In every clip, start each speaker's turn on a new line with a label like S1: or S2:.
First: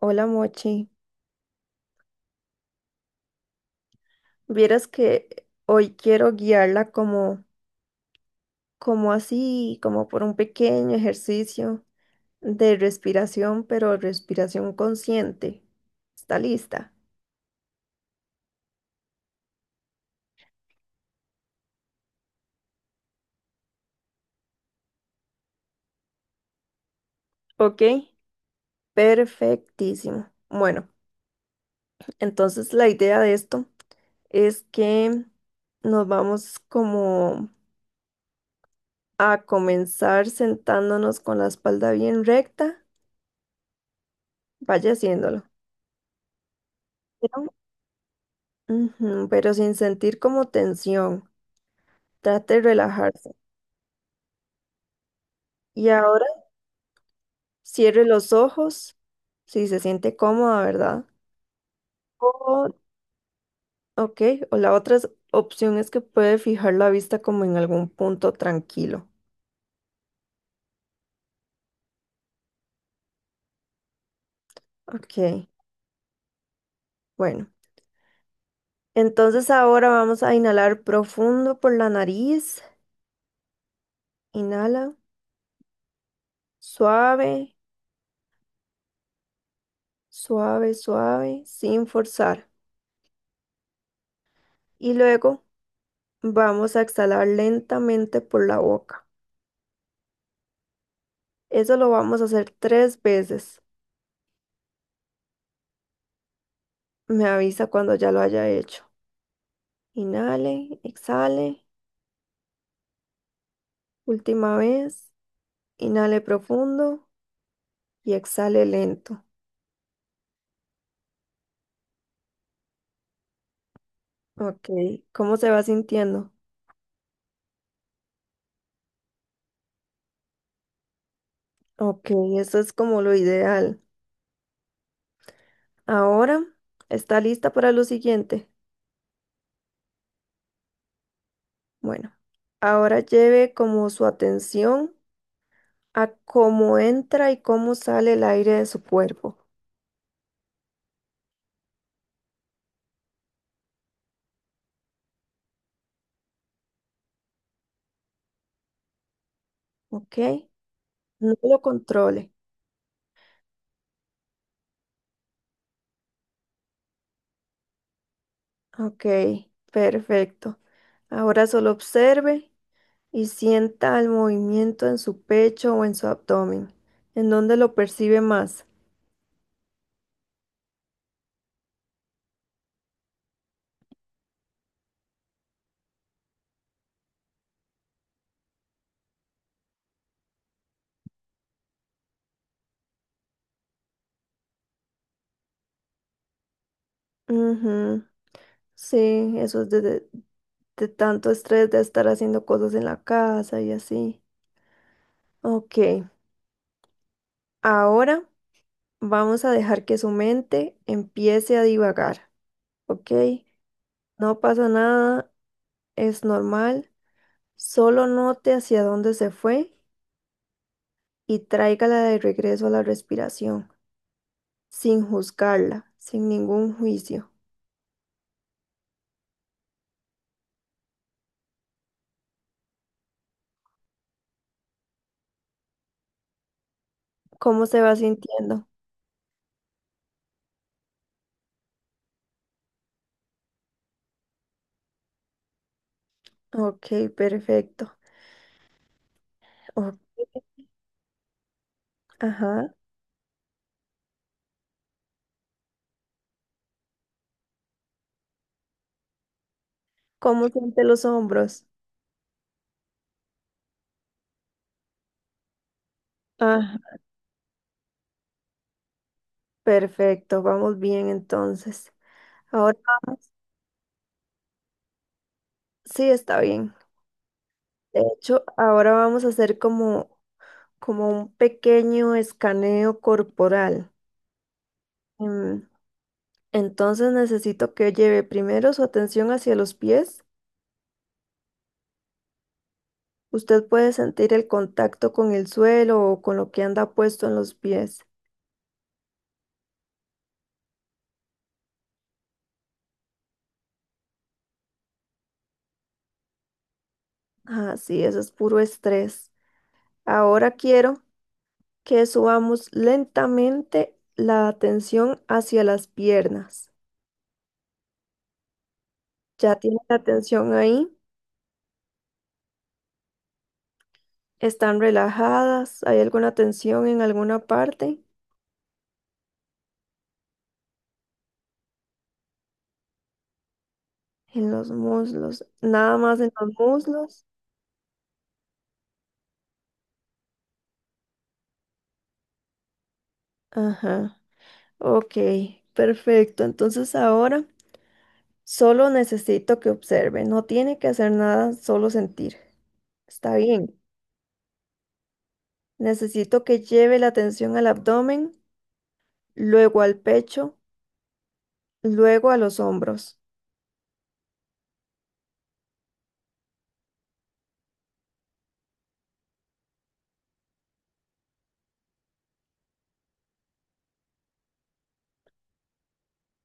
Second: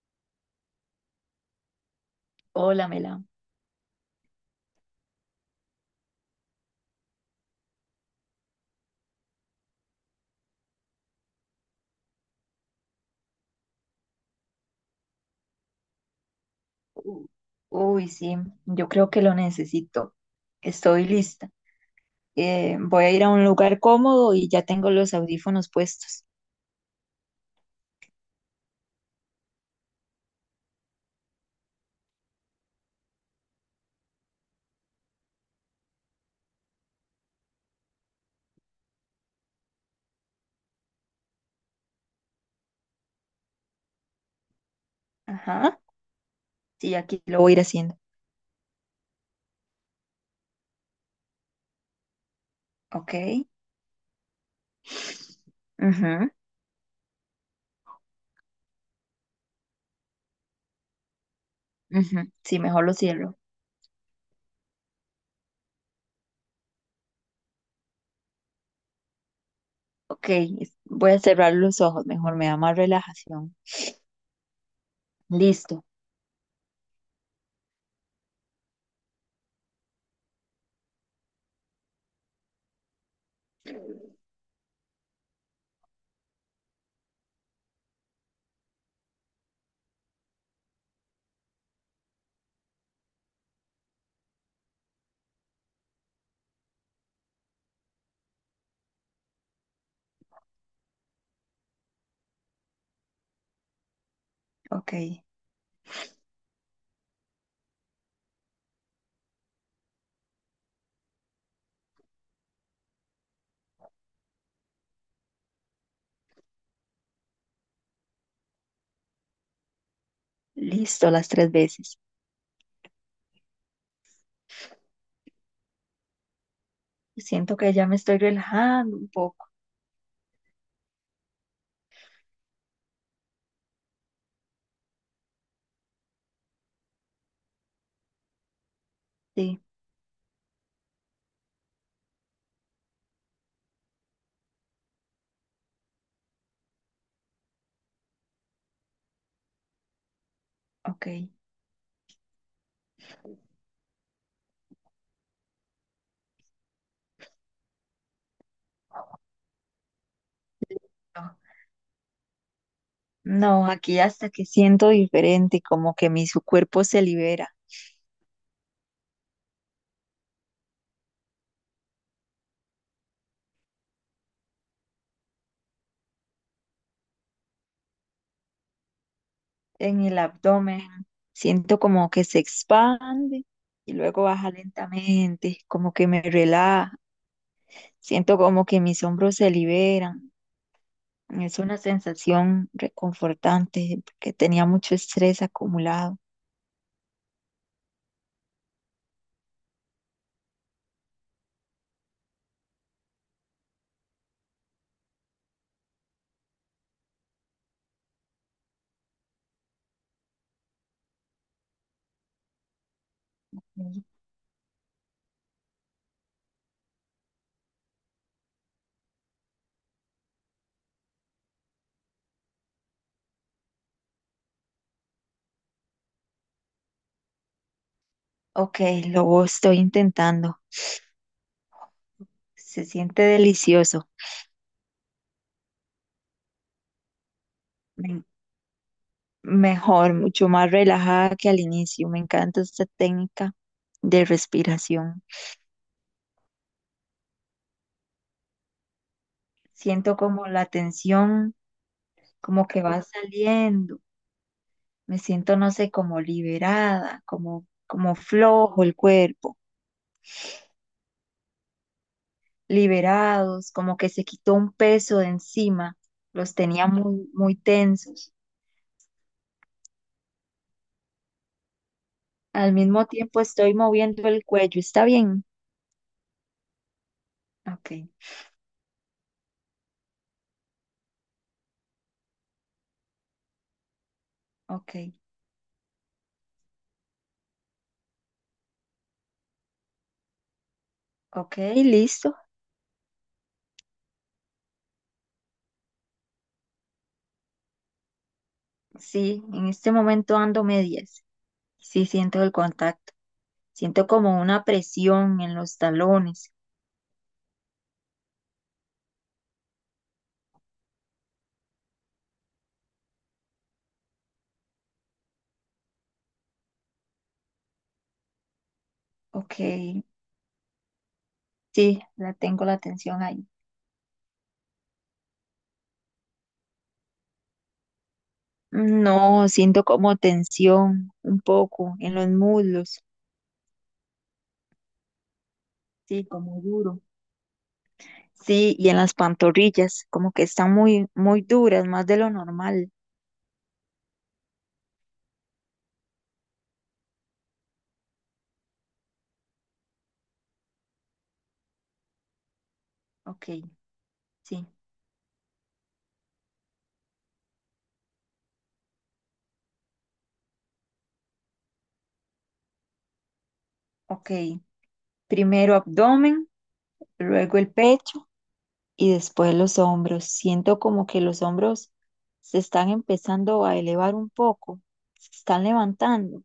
S1: Hola Mochi,
S2: Hola, Mela.
S1: vieras que hoy quiero guiarla como así, como por un pequeño ejercicio de respiración, pero respiración consciente. ¿Está lista?
S2: U- Uy, sí, yo creo que lo necesito. Estoy lista. Voy a ir a un lugar cómodo y ya tengo los audífonos puestos.
S1: Ok, perfectísimo. Bueno, entonces la idea de esto es que nos vamos como a comenzar sentándonos con la espalda bien recta, vaya haciéndolo,
S2: Ajá. Sí, aquí lo
S1: pero,
S2: voy a ir haciendo.
S1: ujú, pero sin sentir como tensión. Trate de relajarse.
S2: Ok.
S1: Y ahora
S2: Ujú,
S1: cierre los ojos, si se siente cómoda, ¿verdad?
S2: ujú. Sí,
S1: O,
S2: mejor lo cierro.
S1: ok, o la otra opción es que puede fijar la vista como en algún punto tranquilo.
S2: Ok, voy a cerrar los ojos, mejor me da más relajación.
S1: Ok,
S2: Listo.
S1: bueno. Entonces ahora vamos a inhalar profundo por la nariz. Inhala, suave, suave, sin forzar. Y luego vamos a exhalar lentamente por la boca. Eso lo vamos a hacer tres veces.
S2: Ok,
S1: Me avisa cuando ya lo haya hecho. Inhale, exhale. Última vez. Inhale profundo y exhale lento.
S2: listo las tres veces.
S1: Ok, ¿cómo se va sintiendo?
S2: Siento que ya me estoy relajando un poco.
S1: Ok, eso es como lo ideal. Ahora, ¿está lista para lo siguiente?
S2: Sí,
S1: Bueno, ahora lleve como su atención a cómo entra y cómo sale el aire de su cuerpo.
S2: ok.
S1: Ok, no lo controle.
S2: No, aquí hasta que siento diferente, como que mi su cuerpo se libera
S1: Ok, perfecto. Ahora solo observe y sienta el movimiento en su pecho o en su abdomen, en donde lo percibe más.
S2: en el abdomen. Siento como que se expande y luego baja lentamente, como que me relaja. Siento como que mis hombros se liberan. Es una sensación reconfortante porque tenía mucho estrés acumulado.
S1: Ujú, sí, eso es de tanto estrés de estar haciendo cosas en la casa y así. Ok, ahora vamos a dejar que su mente empiece a divagar, ¿ok?
S2: Mm.
S1: No pasa nada, es normal, solo note hacia dónde se fue y tráigala de regreso a la respiración, sin juzgarla, sin ningún juicio.
S2: Ok, lo estoy intentando. Se siente delicioso.
S1: ¿Cómo se va
S2: Me
S1: sintiendo?
S2: Mejor, mucho más relajada que al inicio. Me encanta esta técnica de respiración.
S1: Ok, perfecto. O-
S2: Siento como la tensión, como
S1: ajá.
S2: que va saliendo. Me siento, no sé, como liberada, como, como flojo el cuerpo,
S1: ¿Cómo siente los hombros?
S2: liberados, como que se quitó un peso de encima. Los tenía
S1: Ah,
S2: muy, muy tensos.
S1: perfecto, vamos bien entonces.
S2: Al
S1: Ahora
S2: mismo tiempo estoy moviendo el cuello. ¿Está bien?
S1: sí está bien.
S2: Ok,
S1: De hecho, ahora vamos a hacer como un pequeño escaneo corporal.
S2: ok,
S1: Em, Entonces necesito que lleve primero su atención hacia los pies.
S2: ok, listo.
S1: Usted puede sentir el contacto con el suelo o con lo que anda puesto en los pies.
S2: Sí, en este momento ando medias. Sí, siento el contacto. Siento como una presión en los talones.
S1: Ah, sí, eso es puro estrés. Ahora quiero que subamos lentamente la tensión hacia las piernas. Ya
S2: Ok,
S1: tienen la tensión ahí,
S2: sí, la tengo la tensión ahí.
S1: están relajadas, ¿hay alguna tensión en alguna parte?
S2: No, siento como tensión un poco en los muslos.
S1: En los muslos, nada más
S2: Sí,
S1: en los
S2: como duro.
S1: muslos.
S2: Sí, y en las pantorrillas, como que están muy, muy duras, más de lo normal.
S1: Ajá, ok, perfecto. Entonces ahora solo necesito que observe, no tiene que hacer nada, solo sentir. Está
S2: Ok,
S1: bien.
S2: sí,
S1: Necesito que lleve la atención al abdomen, luego al pecho, luego a los hombros.
S2: ok. Primero abdomen, luego el pecho. Y después los hombros. Siento como que los hombros se están empezando a elevar un poco, se están levantando.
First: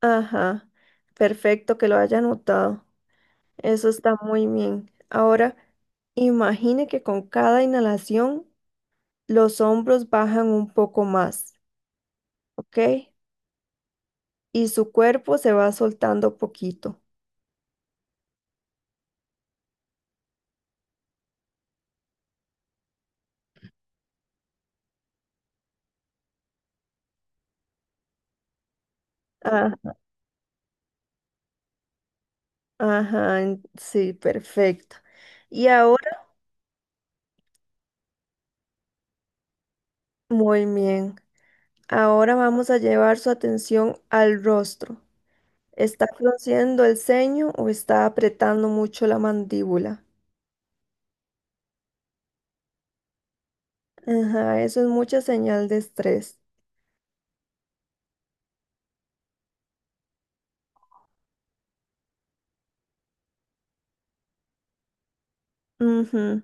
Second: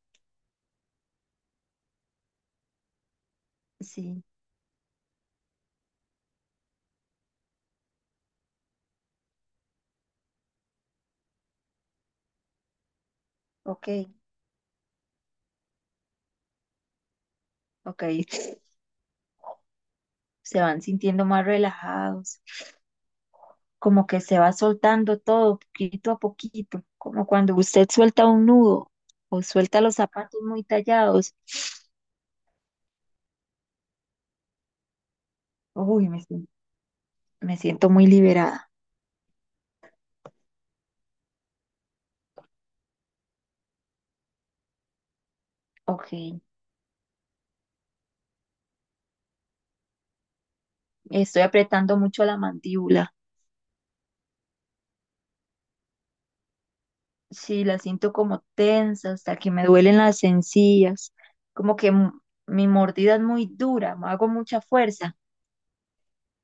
S1: Ajá, perfecto que lo haya anotado. Eso está
S2: Sí,
S1: muy bien. Ahora, imagine que con cada inhalación los hombros bajan un poco más, ¿ok?
S2: ok,
S1: Y su cuerpo se va soltando poquito.
S2: ok. Se van sintiendo más relajados, como que se va soltando todo poquito a poquito, como cuando usted suelta un nudo o
S1: Ah,
S2: suelta los zapatos muy tallados.
S1: ajá, en- sí, perfecto. Y
S2: Uy,
S1: ahora,
S2: me siento muy liberada.
S1: muy bien. Ahora vamos a llevar su atención al rostro. ¿Está
S2: Ok,
S1: frunciendo el ceño o está apretando mucho la mandíbula?
S2: estoy apretando mucho la mandíbula.
S1: Ajá, eso es mucha señal de estrés.
S2: Sí, las siento como tensas, hasta que me duelen las encías, como que mi mordida es muy dura, me hago mucha fuerza.
S1: Ujú,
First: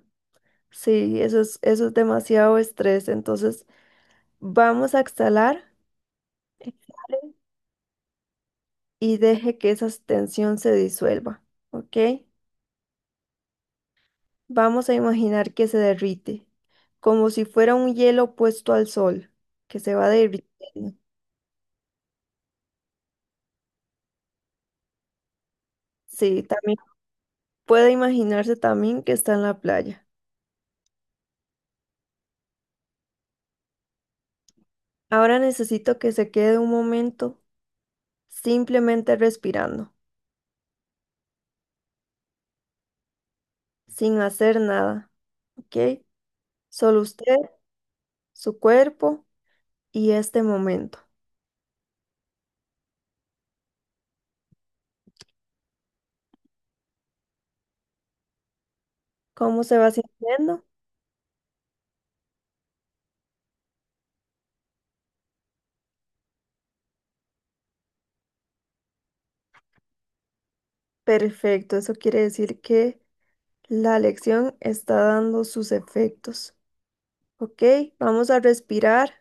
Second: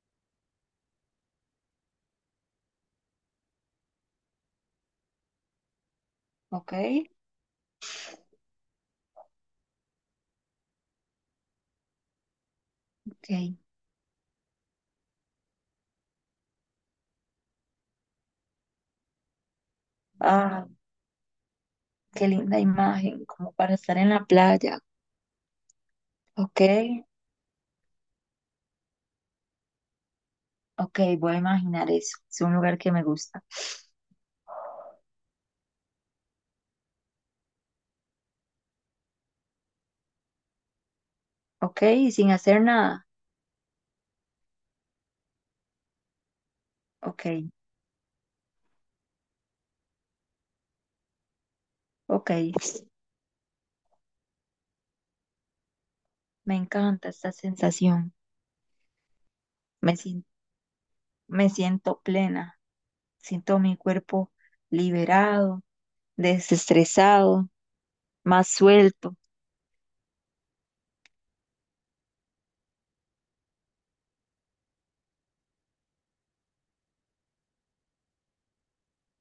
S1: sí, eso es demasiado estrés. Entonces, vamos a exhalar
S2: Ok,
S1: y deje que esa tensión se disuelva, ¿ok?
S2: ok.
S1: Vamos a imaginar que se derrite, como si fuera un hielo puesto al sol, que se va
S2: Ah,
S1: derritiendo.
S2: qué linda imagen, como para estar en la playa.
S1: Sí,
S2: Ok,
S1: también puede imaginarse también que está en la playa.
S2: ok, voy a imaginar eso. Es un lugar que me gusta.
S1: Ahora necesito que se quede un momento simplemente respirando,
S2: Ok, y sin hacer nada.
S1: sin hacer nada, ¿ok? Solo usted,
S2: Ok,
S1: su cuerpo y este momento.
S2: ok. Me encanta esta sensación.
S1: ¿Cómo se va
S2: Me, sien-
S1: sintiendo?
S2: me siento plena. Siento mi cuerpo liberado, desestresado. Más suelto.
S1: Perfecto, eso quiere decir que la lección está dando sus efectos. Ok, vamos a respirar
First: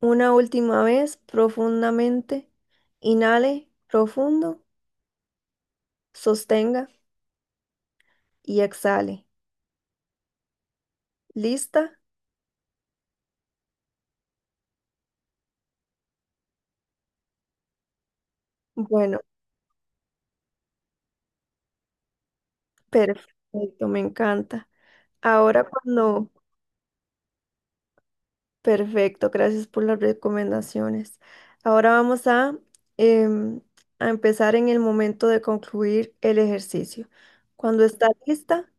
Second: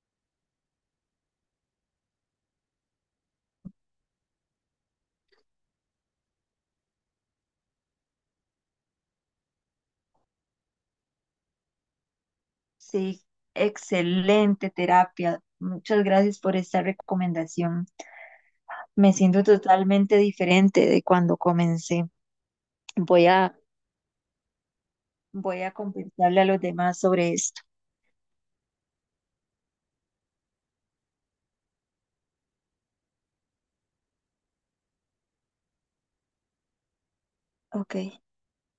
S1: una última vez profundamente. Inhale profundo, sostenga y exhale. ¿Lista?
S2: Sí, excelente terapia. Muchas gracias por esta recomendación. Me
S1: Bueno,
S2: siento totalmente diferente de cuando comencé. Voy a,
S1: perfecto, me encanta.
S2: voy
S1: Ahora
S2: a
S1: cuando
S2: conversarle a los demás sobre esto.
S1: perfecto, gracias por las recomendaciones. Ahora vamos a, em, a empezar en el momento de concluir el ejercicio. Cuando
S2: Ok,
S1: está lista,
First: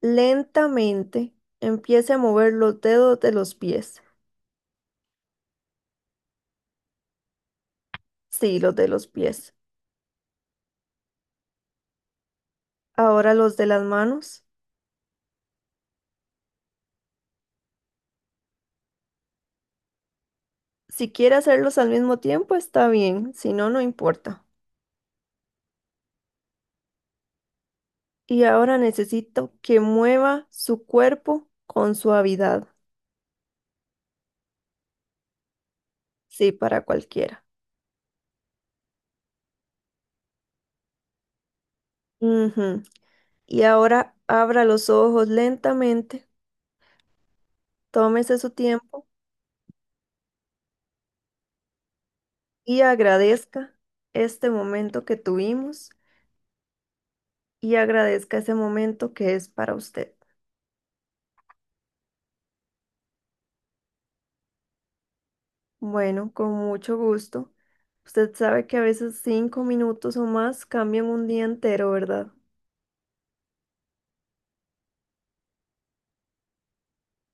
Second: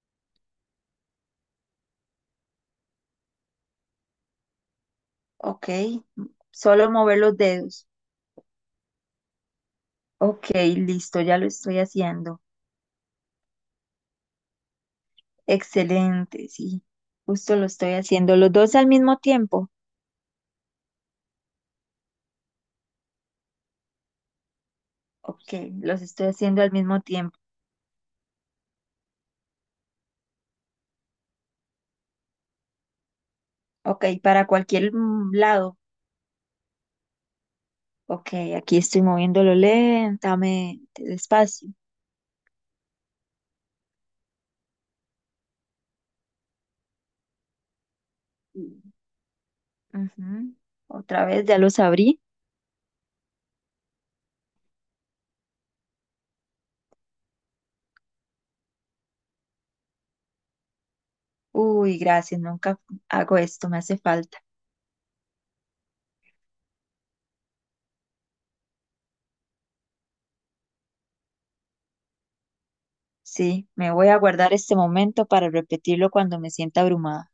S1: lentamente empiece a mover los dedos de los pies.
S2: ok. Solo mover los dedos.
S1: Sí, los de los pies.
S2: Ok, listo, ya lo estoy haciendo.
S1: Ahora los de las manos.
S2: Excelente, sí. Justo lo estoy haciendo. Los dos al mismo tiempo.
S1: Si quiere hacerlos al mismo tiempo, está bien, si no, no importa.
S2: Ok, los estoy haciendo al mismo tiempo.
S1: Y ahora necesito que mueva su cuerpo con suavidad.
S2: Ok, para cualquier lado.
S1: Sí, para cualquiera.
S2: Ok, aquí estoy moviéndolo lentamente, despacio.
S1: Ujú. Y ahora abra los ojos lentamente, tómese su tiempo
S2: Ujú. Otra vez, ya los abrí.
S1: y agradezca este momento que tuvimos y agradezca ese momento que es para usted.
S2: Uy, gracias, nunca hago esto, me hace falta.
S1: Bueno, con mucho gusto. Usted sabe que a veces 5 minutos o más cambian un día entero, ¿verdad?
S2: Sí, me voy a guardar este momento para repetirlo cuando me sienta abrumada.